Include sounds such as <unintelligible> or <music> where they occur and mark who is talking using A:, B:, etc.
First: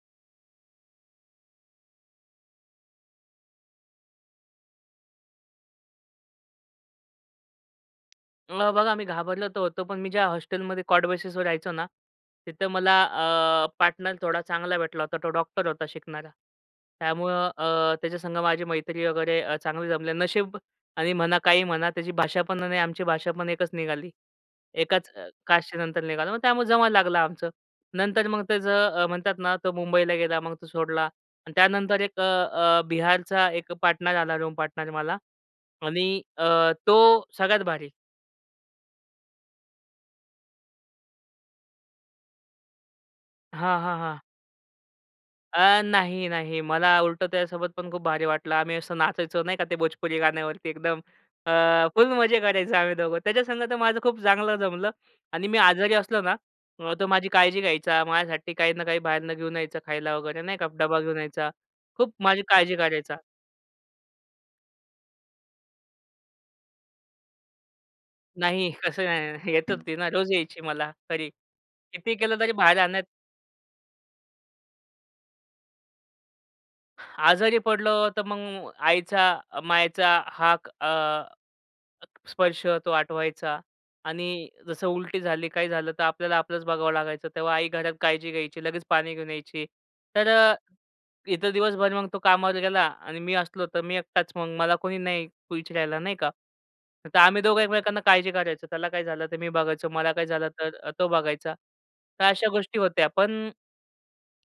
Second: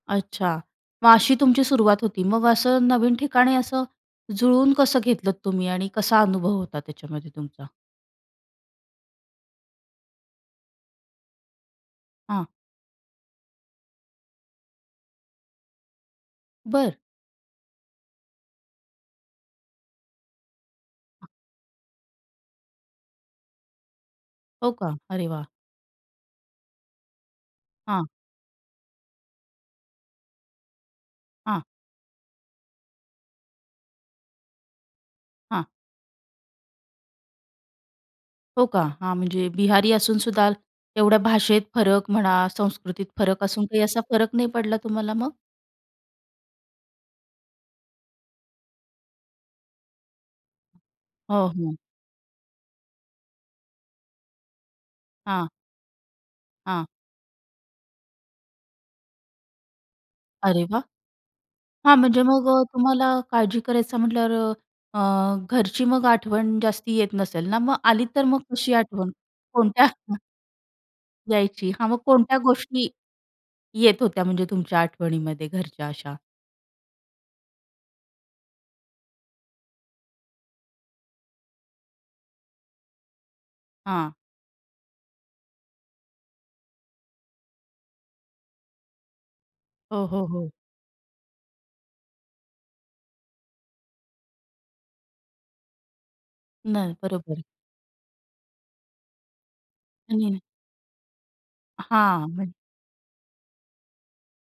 A: अच्छा. मग अशी तुमची सुरुवात होती. मग असं नवीन ठिकाणी असं जुळून कसं घेतलंत तुम्ही? आणि कसा अनुभव होता त्याच्यामध्ये तुमचा?
B: मग बघा, मी घाबरलं तर होतो, पण मी ज्या हॉस्टेलमध्ये कॉट बेसिसवर रहायचो ना,
A: हां.
B: तिथं मला अ, पार्टनर थोडा चांगला भेटला होता. तो डॉक्टर होता शिकणारा.
A: बरं.
B: त्यामुळं अ, त्याच्या संग माझी मैत्री वगैरे अ, चांगली जमली. नशीब. आणि म्हणा काही म्हणा त्याची भाषा पण आणि आमची भाषा पण एकच निघाली.
A: हो का.
B: एकाच अ,
A: अरे वाह!
B: कास्टचे नंतर निघालो. मग त्यामुळे जमायला लागला आमचं.
A: हां.
B: नंतर मग त्याचं अ, म्हणतात ना तो मुंबईला गेला. मग तो सोडला आणि
A: हां.
B: त्यानंतर एक अ, अ, बिहारचा एक पार्टनर आला, रूम पार्टनर मला
A: हां.
B: आणि अ, तो सगळ्यात भारी.
A: हो का. हां. म्हणजे बिहारी असूनसुद्धा एवढ्या भाषेत फरक म्हणा, संस्कृतीत फरक असून
B: हां,
A: काही
B: हां,
A: असा
B: हां.
A: फरक नाही पडला तुम्हाला मग?
B: अ, नाही, नाही. मला उलटं त्यासोबत पण खूप भारी वाटलं. आम्ही असं नाचायचो नाही का? ते भोजपुरी गाण्यावरती एकदम.
A: हो.
B: अ,
A: हं.
B: फुल मजे करायचो आम्ही दोघं. त्याच्यासंग तर माझं खूप चांगलं जमलं आणि
A: हां.
B: मी आजारी असलो ना,
A: हां.
B: अ, तो माझी काळजी घ्यायचा, माझ्यासाठी काही ना काही बाहेरून घेऊन यायचं खायला वगैरे नाही
A: अरे
B: का.
A: वाह!
B: डबा घेऊन यायचा,
A: हां.
B: खूप
A: म्हणजे
B: माझी
A: मग अ,
B: काळजी
A: तुम्हाला
B: करायचा.
A: काळजी करायचं म्हटल्यावर अ, अ, घरची मग आठवण जास्ती येत नसेल ना, मग आली तर मग
B: नाही.
A: कशी
B: तसं
A: आठवण?
B: काही नाही. येत
A: कोणत्या
B: होती ना
A: हं.
B: रोज यायची मला, तरी.
A: यायची. हां, मग
B: कितीही
A: कोणत्या
B: केलं तरी बाहेर
A: गोष्टी,
B: राहण्यात
A: येत होत्या म्हणजे तुमच्या आठवणीमध्ये घरच्या अशा?
B: आजारी पडलो. तर मग आईचा मायेचा हाक अ, स्पर्श तो आठवायचा
A: हां.
B: आणि जसं उलटी झाली काही झालं, तर आपल्याला आपलंच बघावं लागायचं. तेव्हा आई घरात काळजी घ्यायची, लगेच पाणी घेऊन यायची.
A: हो, हो,
B: तर
A: हो.
B: अ, इथं दिवसभर मग तो कामावर गेला आणि मी असलो, तर मी एकटाच मग मला कोणी नाही विचरायला नाही का.
A: नाही.
B: तर
A: बरोबर.
B: आम्ही दोघं एकमेकांना काळजी कारायचो. त्याला काही झालं तर मी बघायचो, मला काही
A: <unintelligible>
B: झालं तर अ, तो बघायचा. तर
A: हां.
B: अशा
A: म्हण
B: गोष्टी होत्या. पण